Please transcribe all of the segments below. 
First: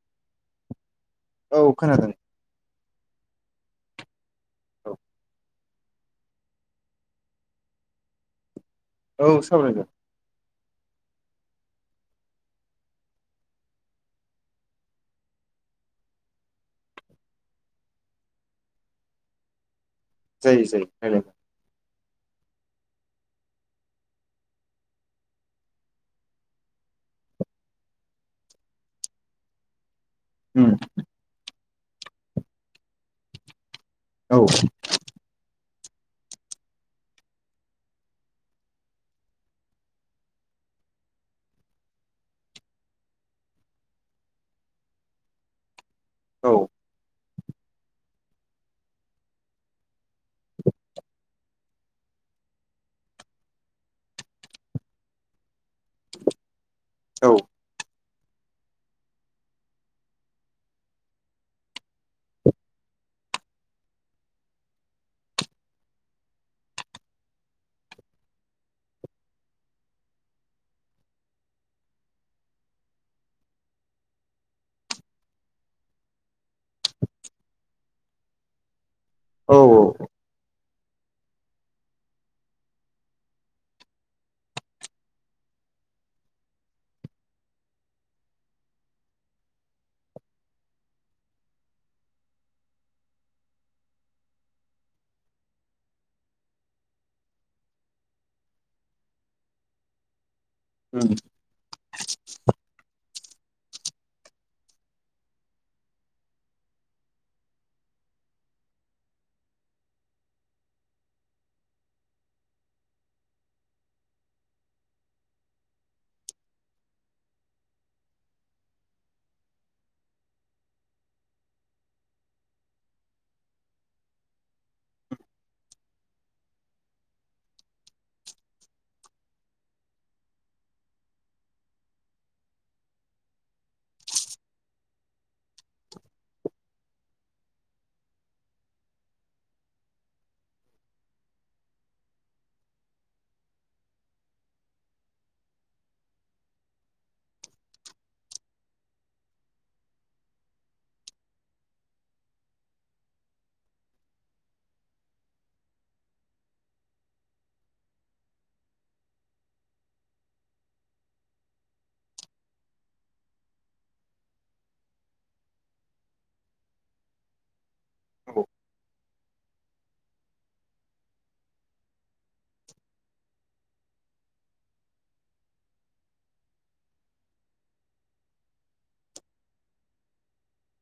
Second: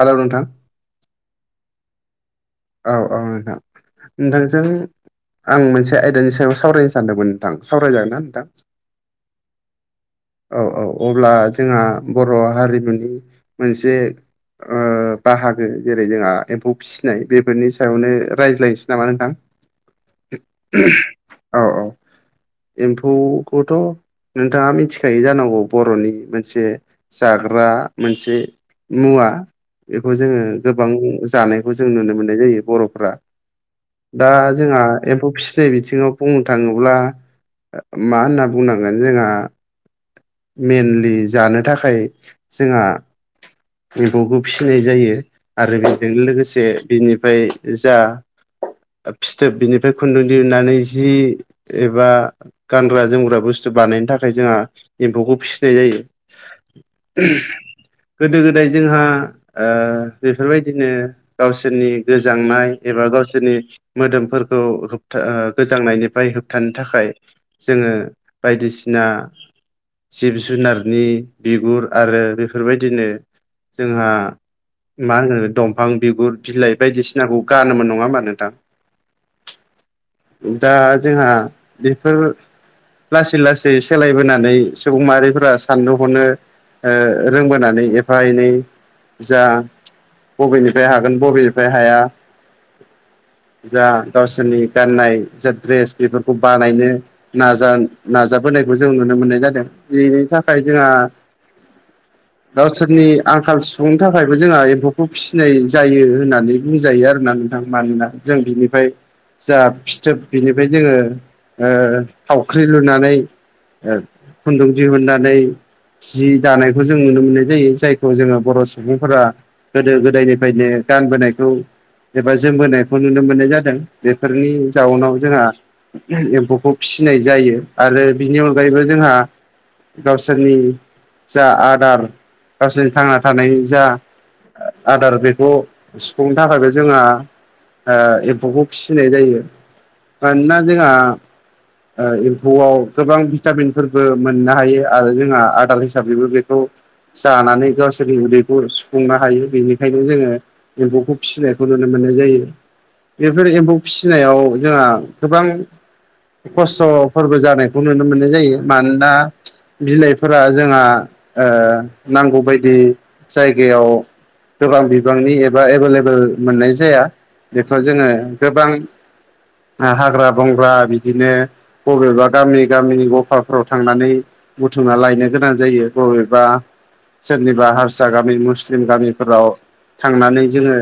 Hello नोंथां औ खोनादों औ औ नोंथां नोंथांजों औ आं मोनसे आयदानि सायाव सावरायनो सानदोंमोन नोंथां सावरायजागोन ना नोंथां? औ सावराय जागोन औ औ अब्ला जोंहा बर' हारिमुनि मोनसे ओ बाहागो जेरै जोंहा एम्फौ फिसिनाय बेफोरनि सायावनो रायज्लायनोसै नामा नोंथां? जायो जायो रायलायगोन [inaudible] औ औ एम्फौखौथ' नोंथाङा मिथि खायो जानांगौ बर'नि मोनसे जाग्रा मोनसे मुवा। बेखौ जोङो उम गोबां जानायखौ जों नुनो मोननाय जायो बर'फ्रा। दा औ जोंहा एम्फौ फिसिनाय बिथिंङाव बुंनो थाङोब्ला मा होनना बुंनांगोन जोंहा मेनलि जानो थाखाय जोंहा मैगंखौ फिसिनाय जायो। आरो बेजोंनो औ लोगोसे बिनिफ्राय जा फिथोब बिनि ओमफ्राय खुन्दुं दिहुननानै जि एबा गानग्रा जोमग्रा बुस्थु बानायनो थाखाय जोंहा एम्फौखौ फिसिनाय जायो औ गोदो गोदाय जोंहा ओ बेफोरबायदिनो गावसोरनि गोजांनाय एबा गावसोरनि मोदोमफोरखौ होबथा ओ गोजांनायनिफ्राय होबथानो थाखाय जोङो बायदिसिना जिब जुनारनि बिगुर आरो बेफोरबायदिनो जोंहा मा होनो दंफां बिगुर बिलाइ बायदिसिनाखौ गानोमोन नङा होमबा नोंथां? औ औ दा जोंहा बेफोर लासै लासै सोलायबोना नै सुबुं माहारिफोरा साननो हनो ओ रोंबोनानै एफा एनै जा बबेनिफ्राय हागोन बबेनिफ्राय हाया जा गावसोरनि गाननाय जा ड्रेस बेफोरखौ बानायनो नाजा नाजाबोनायखौ जों नुनो मोननाय जादों बेनि थाखाय जोंहा उम [inaudible] गावसोरनि आंखाल सफुंनो थाखायबो जोंहा एम्फौखौ फिसिनाय जायो होननानै बुंजायो आरोना नोंथां। मानोना जों बिनिफाय जा फिथोब बिनिफ्राय जोङो थावख्रि ओ लुनानै ओ खुन्दुं दिहनानै जि दानायखौ जों नुनो मोननाय जायो जायखौ जोङो बर' सुबुंफोरा गोदो गोदायनिफ्रायनो गानबोनायखौ एबा जोमबोनायखौ नुनो मोननाय जादों बेफोरनि जाउनाव जोंहा एम्फौखौ फिसिनाय जायो आरो बिनि अनगायैबो जोंहा गावसोरनि जा आदार गावसोरनि थांना थानायनि जा ओ आदार बेखौ सुफुंनो थाखायबो जोंहा आ एम्फौखौ फिसिनाय जायो मानोना जोंहा ओ एम्फौआव गोबां भि भिटामिनफोरबो मोननो हायो आरो जोंहा आदार हिसाबैबो बेखौ जानानै गावसोरनि उदैखौ सुफुंनो हायो बेनिखायनो जोङो एम्फौखौ फिनायखौ नुनो मोननाय जायो। बेफोर एम्फौ फिसिनायाव जोंहा गोबां खस्थ'फोरबो जानायखौ नुनो मोननाय जायो मानोना बिलाइफोरा जोंहा ओ नांगौ बायदि जायगायाव गोबां बिबांनि एबा एभेलेबेल मोननाय जाया। बेखौ जोङो औ गोबां ओ हाग्रा-बंग्रा बिदिनो बबेबा गामि-गामि गफाफ्राव थांनानै बुथुमना लायनो गोनां जायो बबेबा सोरनिबा हारसा गामि मुस्लिम गामिफोराव थांनानै जोङो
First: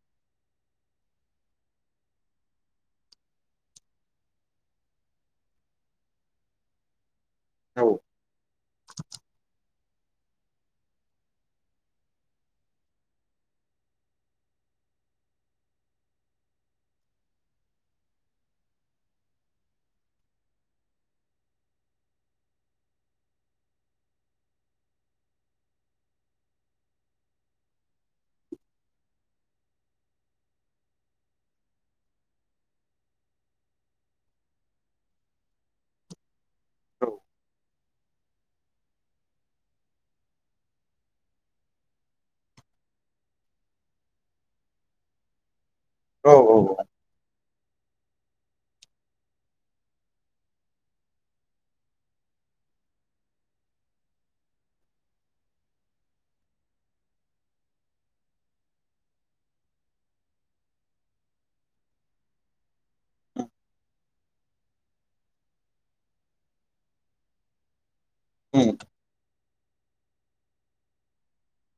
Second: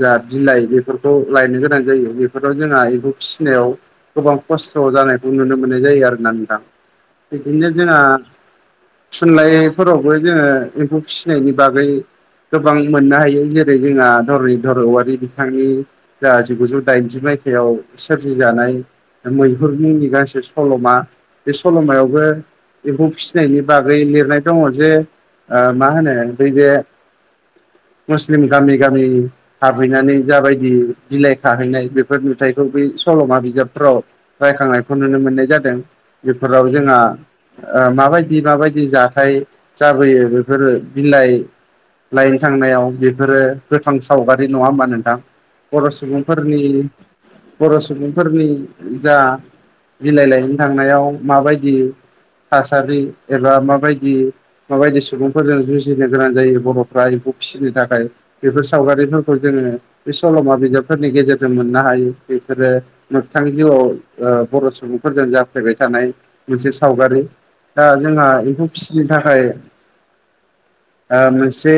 जा बिलाइ बेफोरखौ लायनो गोनां जायो बेफोराव जोंहा बेखौ फिसिनायाव गोबां खस्थ' जानायखौ नुनो मोननाय जायो आरोना नोंथां बिदिनो औ जोंहा थुनलाइफोरावबो जोङो एम्फौ फिसिनायनि बागै गोबां मोननो हायो जेरै जोंहा धरनिधर औवारि बिथांनि जा जिगुजौ दाइनजि मायथाइयाव सोरजिजानाय मैहुरनि मुंनि गांसे सल'मा बे सल'मायावबो एम्फौ फिसिनायनि बागै लिरनाय दङ' जे मा होनो नैबे मुस्लिम गामि-गामि हाबहैनानै जाबायदि बिलाइ खाहैनाय बेफोर नुथाइखौ बै सल'मा बिजाबफ्राव रायखांनायखौ नुनो मोननाय जादों बेफोराव जोंहा ओ माबायदि माबायदि जाथाय जाबोयो बेफोरो बिलाइ लाइन थांनायाव बेफोरो गोथां सावगारि नङा होमबा नोंथां। बर' औ सुबुंफोरनि औ बर' सुबुंफोरनि जा बिलाइ लायनो थांनायाव माबायदि थासारि एबा माबायदि माबायदि सुबुंफोरजों जुजिनो गोनां जायो बर'फ्रा एम्फौ फिसिनो थाखाय बेफोर सावगारिफोरखौ जोङो बे सल'मा बिजाबफोरनि गेजेरजों मोननो हायो बेफोरो मोगथां जिउआव ओ बर' सुबुंफोरजों जाफ्लेबाय थानाय मोनसे सावगारि दा जोंहा एम्फौ उम फिसिनो थाखाय आ मोनसे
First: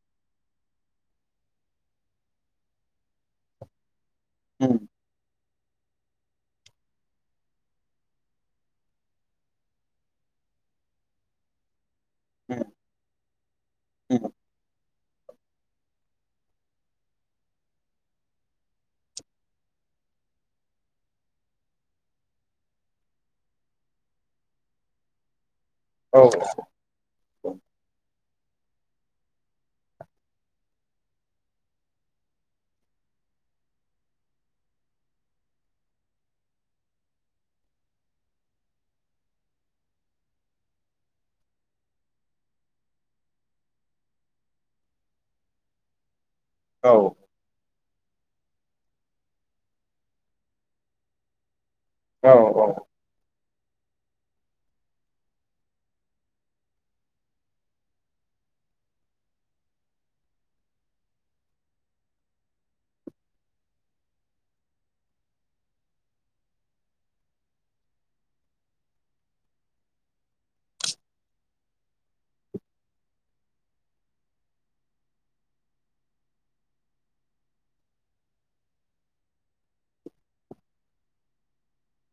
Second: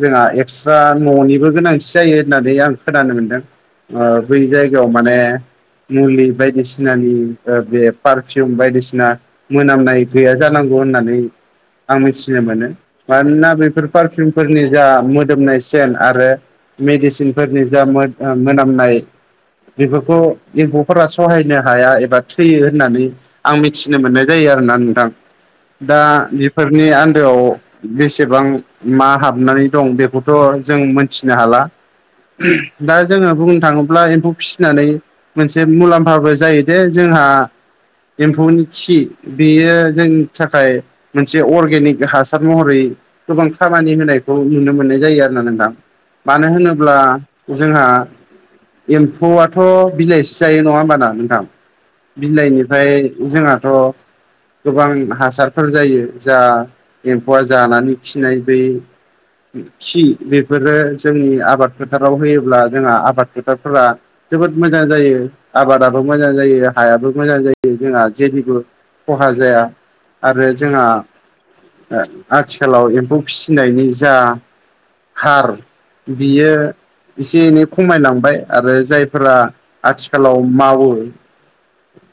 जोंहा एक्सट्रा न'निबो गोनांथि जायो होननानै आं खोनानो मोनदों। ओ बै उम जायगायाव माने मुलि बायदिसिनानि ओ बे पार फीयुम बायदिसिना मोनामनाय गैया जानांगौ होननानै आं मिथिनो उम मोनो मानोना बेफोर उम पारफिउमफोरनि जा मोदोमनाय सेन आरो मेडिसिनफोरनि जा मोद ओ मोनामनाय बेफोरखौ एम्फौफोरा सहायनो हाया एबा थैयो होननानै आं मिथिनो मोननाय जायो आरोना नोंथां। दा औ बेफोरनि आन्दोआव बेसेबां मा हाबनानै दं बेखौथ' जों मोनथिनो हाला। दा जोङो बुंनो थाङोब्ला एम्फौ फिसिनानै मोनसे मुलाम्फाबो जायो दे जोंहा एम्फौनि खि बेयो जोंनि थाखाय मोनसे अर्गेनिक हासार महरै गोबां खामानि होनायखौ नुनो मोननाय जायो आरो ना नोंथां। मानो औ होनोब्ला जोंहा एम्फौआथ' बिलाइसि जायो नङा होमबाना नोंथां? औ औ बिलाइनिफ्राय जोंहाथ' गोबां हासारफोर जायो जा एम्फौआ जानानै खिनाय बै खि बेफोरो जोंनि आबाद फोथाराव होयोब्ला जोंहा आबाद फोथारफोरा जोबोद मोजां जायो आबादाबो मोजां जायो हायाबो मोजां जायो। जोंहा जेनिबो खहा जाया आरो जोंहा आथिखालाव एम्फौ फिसिनायनि जा हार बियो एसे एनै खमायलांबाय आरो जायफोरा आथिखालाव मावो।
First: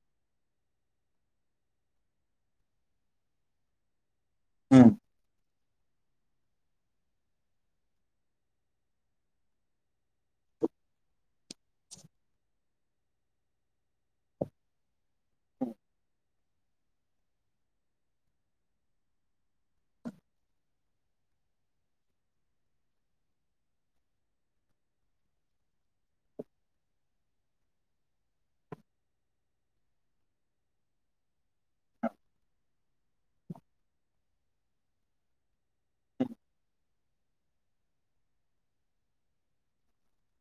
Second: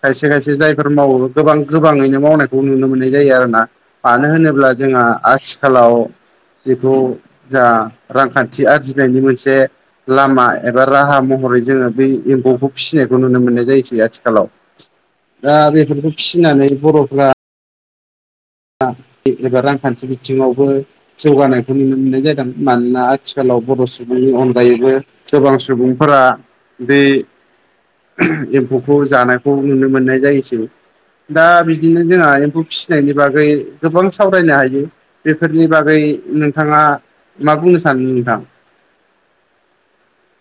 खायसे खायसे जायफोर मावो गोबां गोबाङैनो मावनायखौ नुनो मोननाय जायो आरो ना। मानो होनोब्ला उम जोंहा आथिखालाव बेखौ जा रांखान्थि आरजिनायनि मोनसे लामा एबा राहा महरै जोङो बेै एम्फौखौ फिसिनायखौ नुनो मोननाय जायोसै आथिखालाव। दा बेफोरखौ फिसिनानै बर'फ्रा एबा बिदिबा रांखान्थि बिथिङावबो जौगानायखौ नुनो मोननाय जादों। मानोना आथिखालाव बर' सुबुंनि अनगायैबो गोबां सुबुंफोरा बे एम्फौखौ जानायखौ नुनो मोननाय जायोसै। दा बिदिनो जोंहा एम्फौ फिसिनायनि बागै गोबां सावरायनो हायो बेफोरनि बागै नोंथाङा मा बुंनो सानदों नोंथां?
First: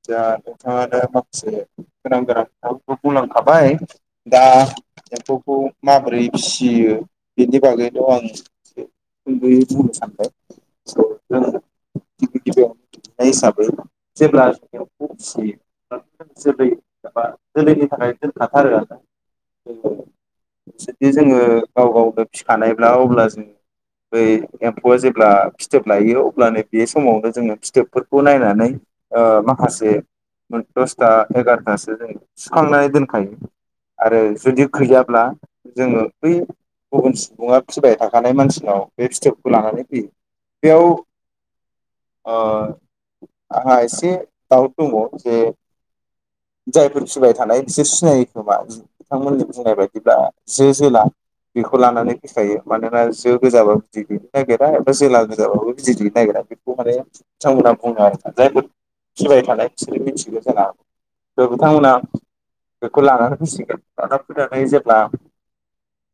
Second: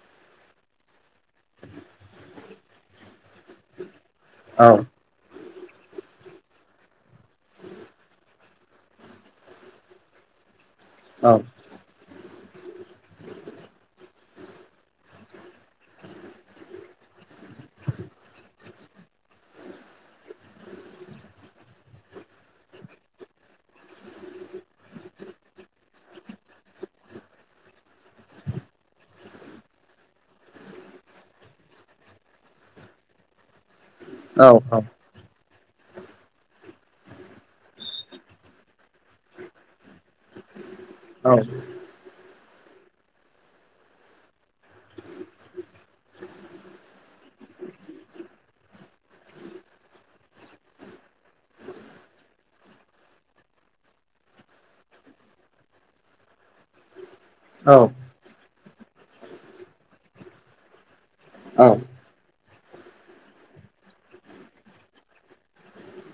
दा नोंथाङानो माखासे गोनां गोनां खोथाफोरखौ बुंलांखाबाय। दा औ एम्फौखौ माबोरै फिसियो बेनि बागैनोथ' आं सुंदयै बुंनो सानबाय। जों औ गिबि गिबियावनो नुनाय हिसाबै जेब्ला एम्फौखौ फिसियो एबा जोलै एबा जोलैनि थाखाय दोनखाथारो आरो ना। जुदि जोङो गाव गावनो फिखानायब्ला अब्ला जों बै एम्फौआ जेब्ला फिथोब लायो अब्लानो बे समावनो जोङो फिथोबफोरखौ नायनानै ओ माखासे दसथा एगारथासो जों सुखांनानै दोनखायो। आरो औ जुदि गैयाब्ला जोङो बै गुबुन सुबुङा फिबाय थाखानाय मानसिनाव बे फिथोबखौ लानानै फैयो। बेयाव औ। ओ आंहा एसे दावट दङ जे जायफोर फिसिबाय थानाय बिसोर सिनायो खोमा। बिथांमोननि बुंनाय बायदिब्ला जो जोला। बेखौ लानानै फैखायो मानोना जो गोजाबो बिदै दैैनो नागिरा एबा जोला गोजाबाबो बिदै दैैनो नागिरा। खौ माने औ बिथांमोनहा बुङो आरोना। जायफोर सिबाय थानाय बिसोर मिथिगौ जोंहा। औ बिथांमोना बेखौ लानानै फैसिगोन लाना फैनानै जेब्ला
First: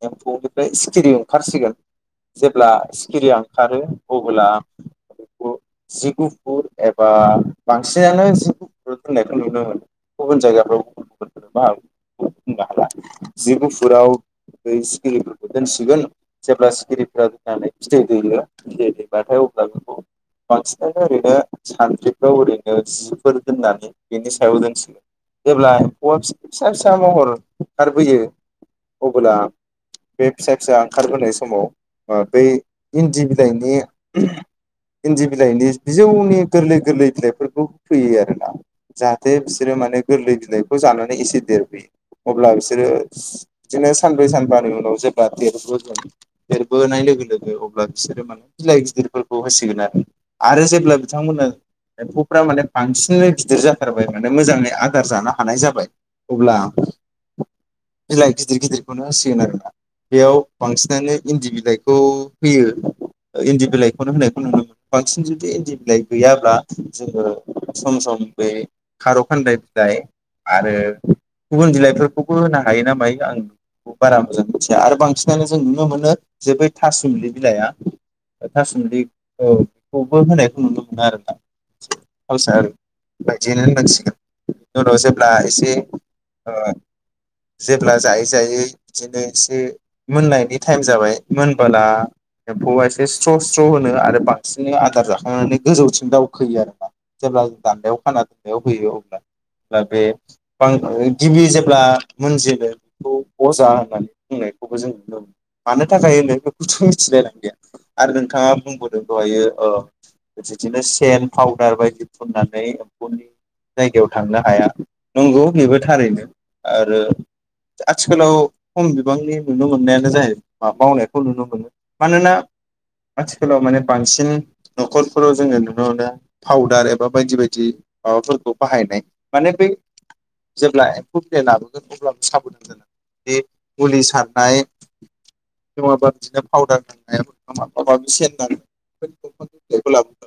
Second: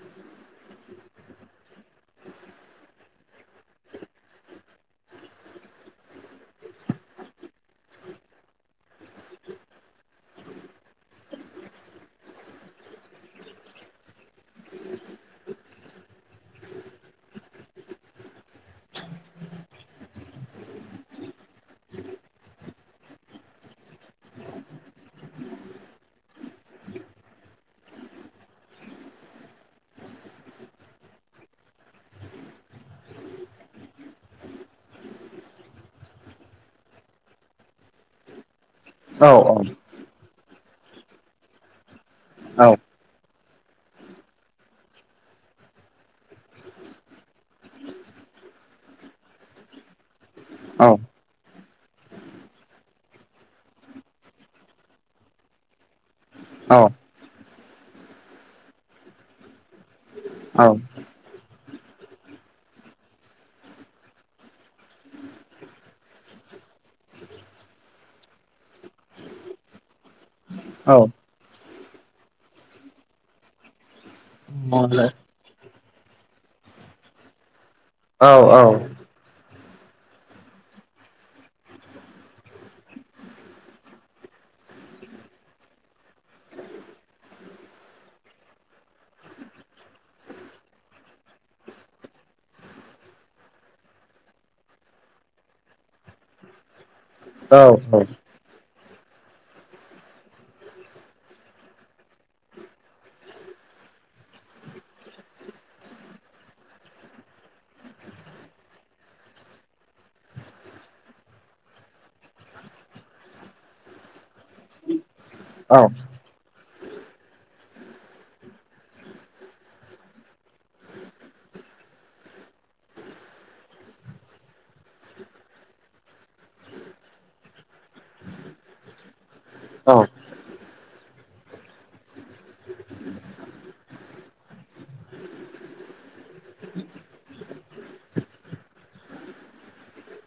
एम्फौनिफ्राय सिखिरि ओंखारसिगोन जेब्ला सिखिरिया ओंखारो अब्ला जि गुफुर एबा बांसिनानो जि गुफुराव दोननायखौ नुनो मोनो गुबुन जायगाफ्राव गुबुन गुबुनबो जानो [unintelligible] [unintelligible] जि गुफुराव बै सिखिरिफोरखौ दोनसिगोन जेब्ला सिखिरिफोरा दोननानै बिदै दैयो बिदै दैबाथाय अब्ला बेखौ बांसिनानो ओरैनो सानद्रि खौ ओरैनो जिफोर दोननानै बेनि सायाव दोनसिगोन। जेब्ला एम्फौआ फिसा फिसा महर ओंखारबोयो अबोला बे फिसा फिसा ओंखारबोनाय समाव बै ओ इन्दि बिलाइनि इन्दि बिलाइनि बिजौनि गोरलै गोरलै बिलाइफोरखौ फैयो आरोना औ जाहाथे बिसोरो माने गोरलै बिलाइखौ जानानै एसे देरफैयो [unintelligible] अब्ला बिसोरो बिदिनो सानब्रै सानबानि उनाव जेब्ला देरबो देरबोनाय लोगो लोगो अब्ला बिसोरो माने बिलाइ गिदिरफोरखौ होसिगोन आरो। आरो जेब्ला बिथांमोननो एम्फौफ्रा माने बांसिनै गिदिर जाथारबाय माने मोजाङै आदार जानो हानाय जाबाय। अब्ला बिलाइ गिदिर गिदिरखौनो होसिगोन आरोना। बेयाव बांसिनानो इन्दि बिलाइखौ होयो। इन्दि बिलाइखौनो होनायखौ नुनो मोनो बांसिन जुदि इन्दि बिलाइ गैयाब्ला जोङो सम समयै बे खारौ खानदाय बिलाइ आरो गुबुन बिलाइफोरखौबो होनो हायो ना मायो आं बारा मोजां मिथिया आरो बांसिन बिखायनो जों नुनो मोनो जे बै था सुमलि बिलाइआ था सुमलिनि औ बेखौबो होनायखौ नुनो मोनो आरोना औ [unintelligible] बिदिनो होननांसिगोन उनाव जेब्ला इसे ओ जेब्ला जायै जायै बिदिनो इसे मोननायनि थाइम जाबाय मोनबोला एम्फौआ एसे स्र' स्र' होनो आरो बांसिनै आदार जाखांनानै गोजौथिं दाव खोयो आरोना जेब्ला दानदायाव खाना दोननायाव होयो अब्ला‌ दा बे बां गिबि जेब्ला मोनजेनो बेखौ अजा होननानै बुंनायखौबो जों नुनो मोनो। मानो थाखाय होनो बेखौथ' मिथिलायलांदिया आरो नोंथाङा बुंबावदों दहायो ओ [unintelligible] फाउदार बायदि फुननानै एम्फौनि जायगायाव थांनो हाया नंगौ बो थारैनो आरो आथिखालाव खम बिबांनि नुनो मोननायानो जाहैबाय मावनायखौ नुनो मोनो। मानोना आथिखालाव माने बांसिन न'खरफोराव जोङो नुनो मोनो। फाउदार एबा बायदि बायदि माबाफोरखौ बाहायनाय माने बै जेब्ला [unintelligible] लाबोगोन अब्लाबो साबोदान जानांगोन बे मुलि सारनाय। औ नङाबा बिदिनो पाउदार नांनायाबो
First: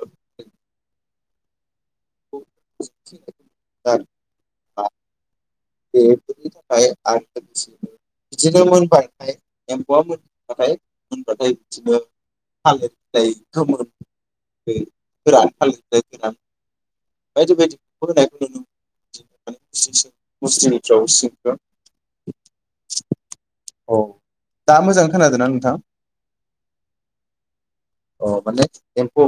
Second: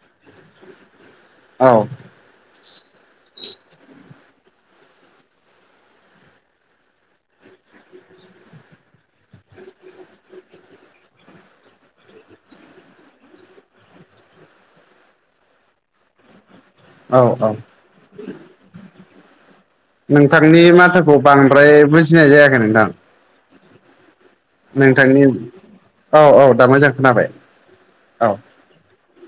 [unintelligible] औ [unintelligible] [unintelligible] बिदिनो मोनबाथाय एम्फौआ मोनबाथाय मोनबाथाय बिदिनो थालिर बिलाइ गोमोन आरो गोरान थालिर औ औ बिलाइ गोरान [unintelligible] नोंथांनि मुस्रिफ्राव माथोखौ सिंफ्राव बांद्राय बुजिनाय जायाखै नों [unintelligible] दा मोजां खोनादोना नोंथां औ औ दा मोजां खोनाबाय औ अ दे एम्फौ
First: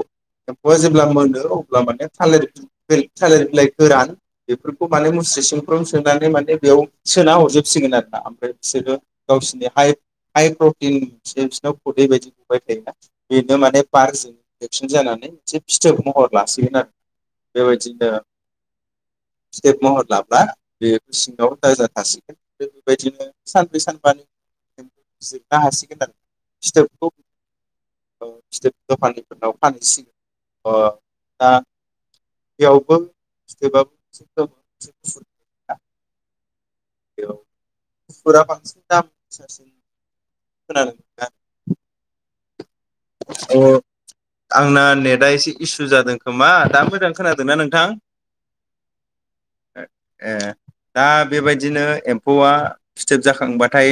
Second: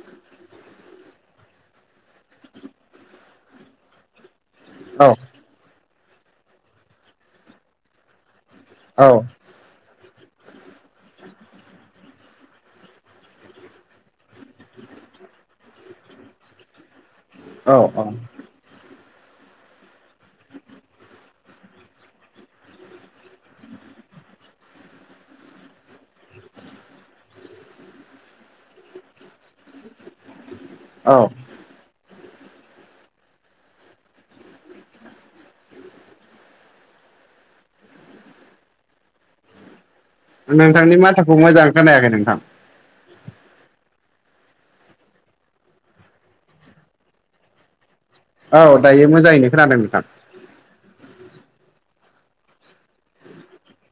एम्फौआ जेब्ला मोनो अब्ला माने थालिर बै थालिर बिलाइ गोरान बेफोरखौ औ माने मुस्रि सिंफ्राव सोनानै माने बेयाव सोना हरजोबसिगोन आरो ना ओमफ्राय। गाससिबो औ गावसिनि हाय हाइ प्रटिन सि बिसिनाव खुदै बदि गबाय थायोना बेनो माने पारकजोंनो एक्सिडेन्ट जानानै एसे फिथोब महर लासिगोन आरो औ बेबायदिनो फिथोब महर लाब्ला बे सिङाव दाजाथासिगोन आरो बेबायदिनो सानब्रै सानबानि जिरनो हासिगोन आरो फिथोबखौ औ फिथोब दखानिफोरनाव फानहैसिगोन ओ औ दा बेयावबो फिथोबा [unintelligible] बेयाव गुफुरा बांसिन दाम गोसासिन खोनानो नोंथांनि मोनो माथोखौ मोजां खोनायाखै नोंथां अ आंना नेटा एसे इसु जादों खोमा दा मोजां खोनादोंना नोंथां? औ दायो मोजाङैनो खोनादों नोंथां ए दा बेबायदिनो एम्फौआ फिथोब जाखांबाथाय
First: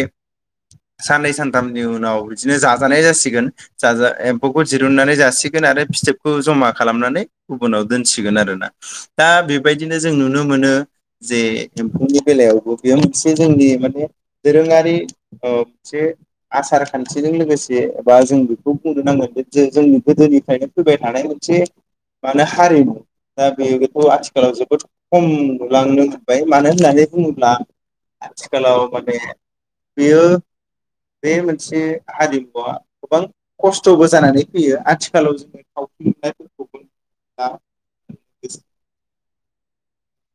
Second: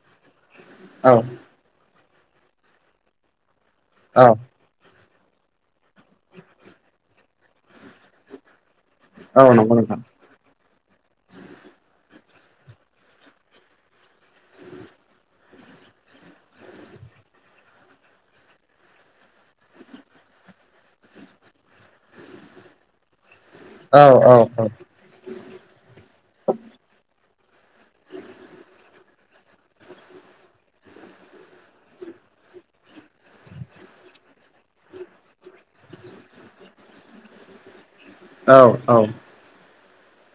औ साननै सान थामनि उनाव बिदिनो जाजानाय जासिगोन जाजा औ एम्फौ दिरुननानै जासिगोन आरो फिथोबखौ जमा खालामनानै गुबुनाव दोनसिगोन आरो ना दा औ नंगौ बेबायदिनो नोंथां जों नुनो मोनो जे एम्फौनि बेलायावबो बेयो मोनसे जोंनि माने दोरोङारि ओ मोनसे आसार खानथिजों लोगोसे बा जोंबो बेखौ बुंनो नांगोन जे जोंनि गोदोनिफ्रायनो फैबाय थानाय मोनसे मानो हारिमु दा औ बेथ' औ आथिखालाव जोबोद खम नुलांनो मोनबाय मानो होननानै बुङोब्ला आथिखालाव माने बियो बे मोनसे हारिमुवा गोबां खस्थ'बो जानानै फैयो आथिखालाव जोङो थाव [unintelligible] औ-औ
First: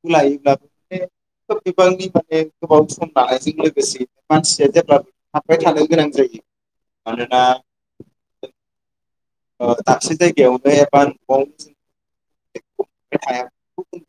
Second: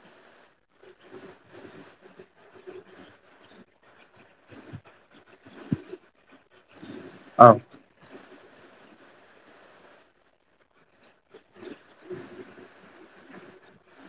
बेखौ लायोब्लाबो खोब बिबांनि माने गोबाव सम लानायजों लोगोसे मानसिया जेब्ला हाबबाय थानो गोनां जायो मानोना औ [unintelligible] दाबसे जायगायावनो एबा न'आव [inaudible] [unintelligible]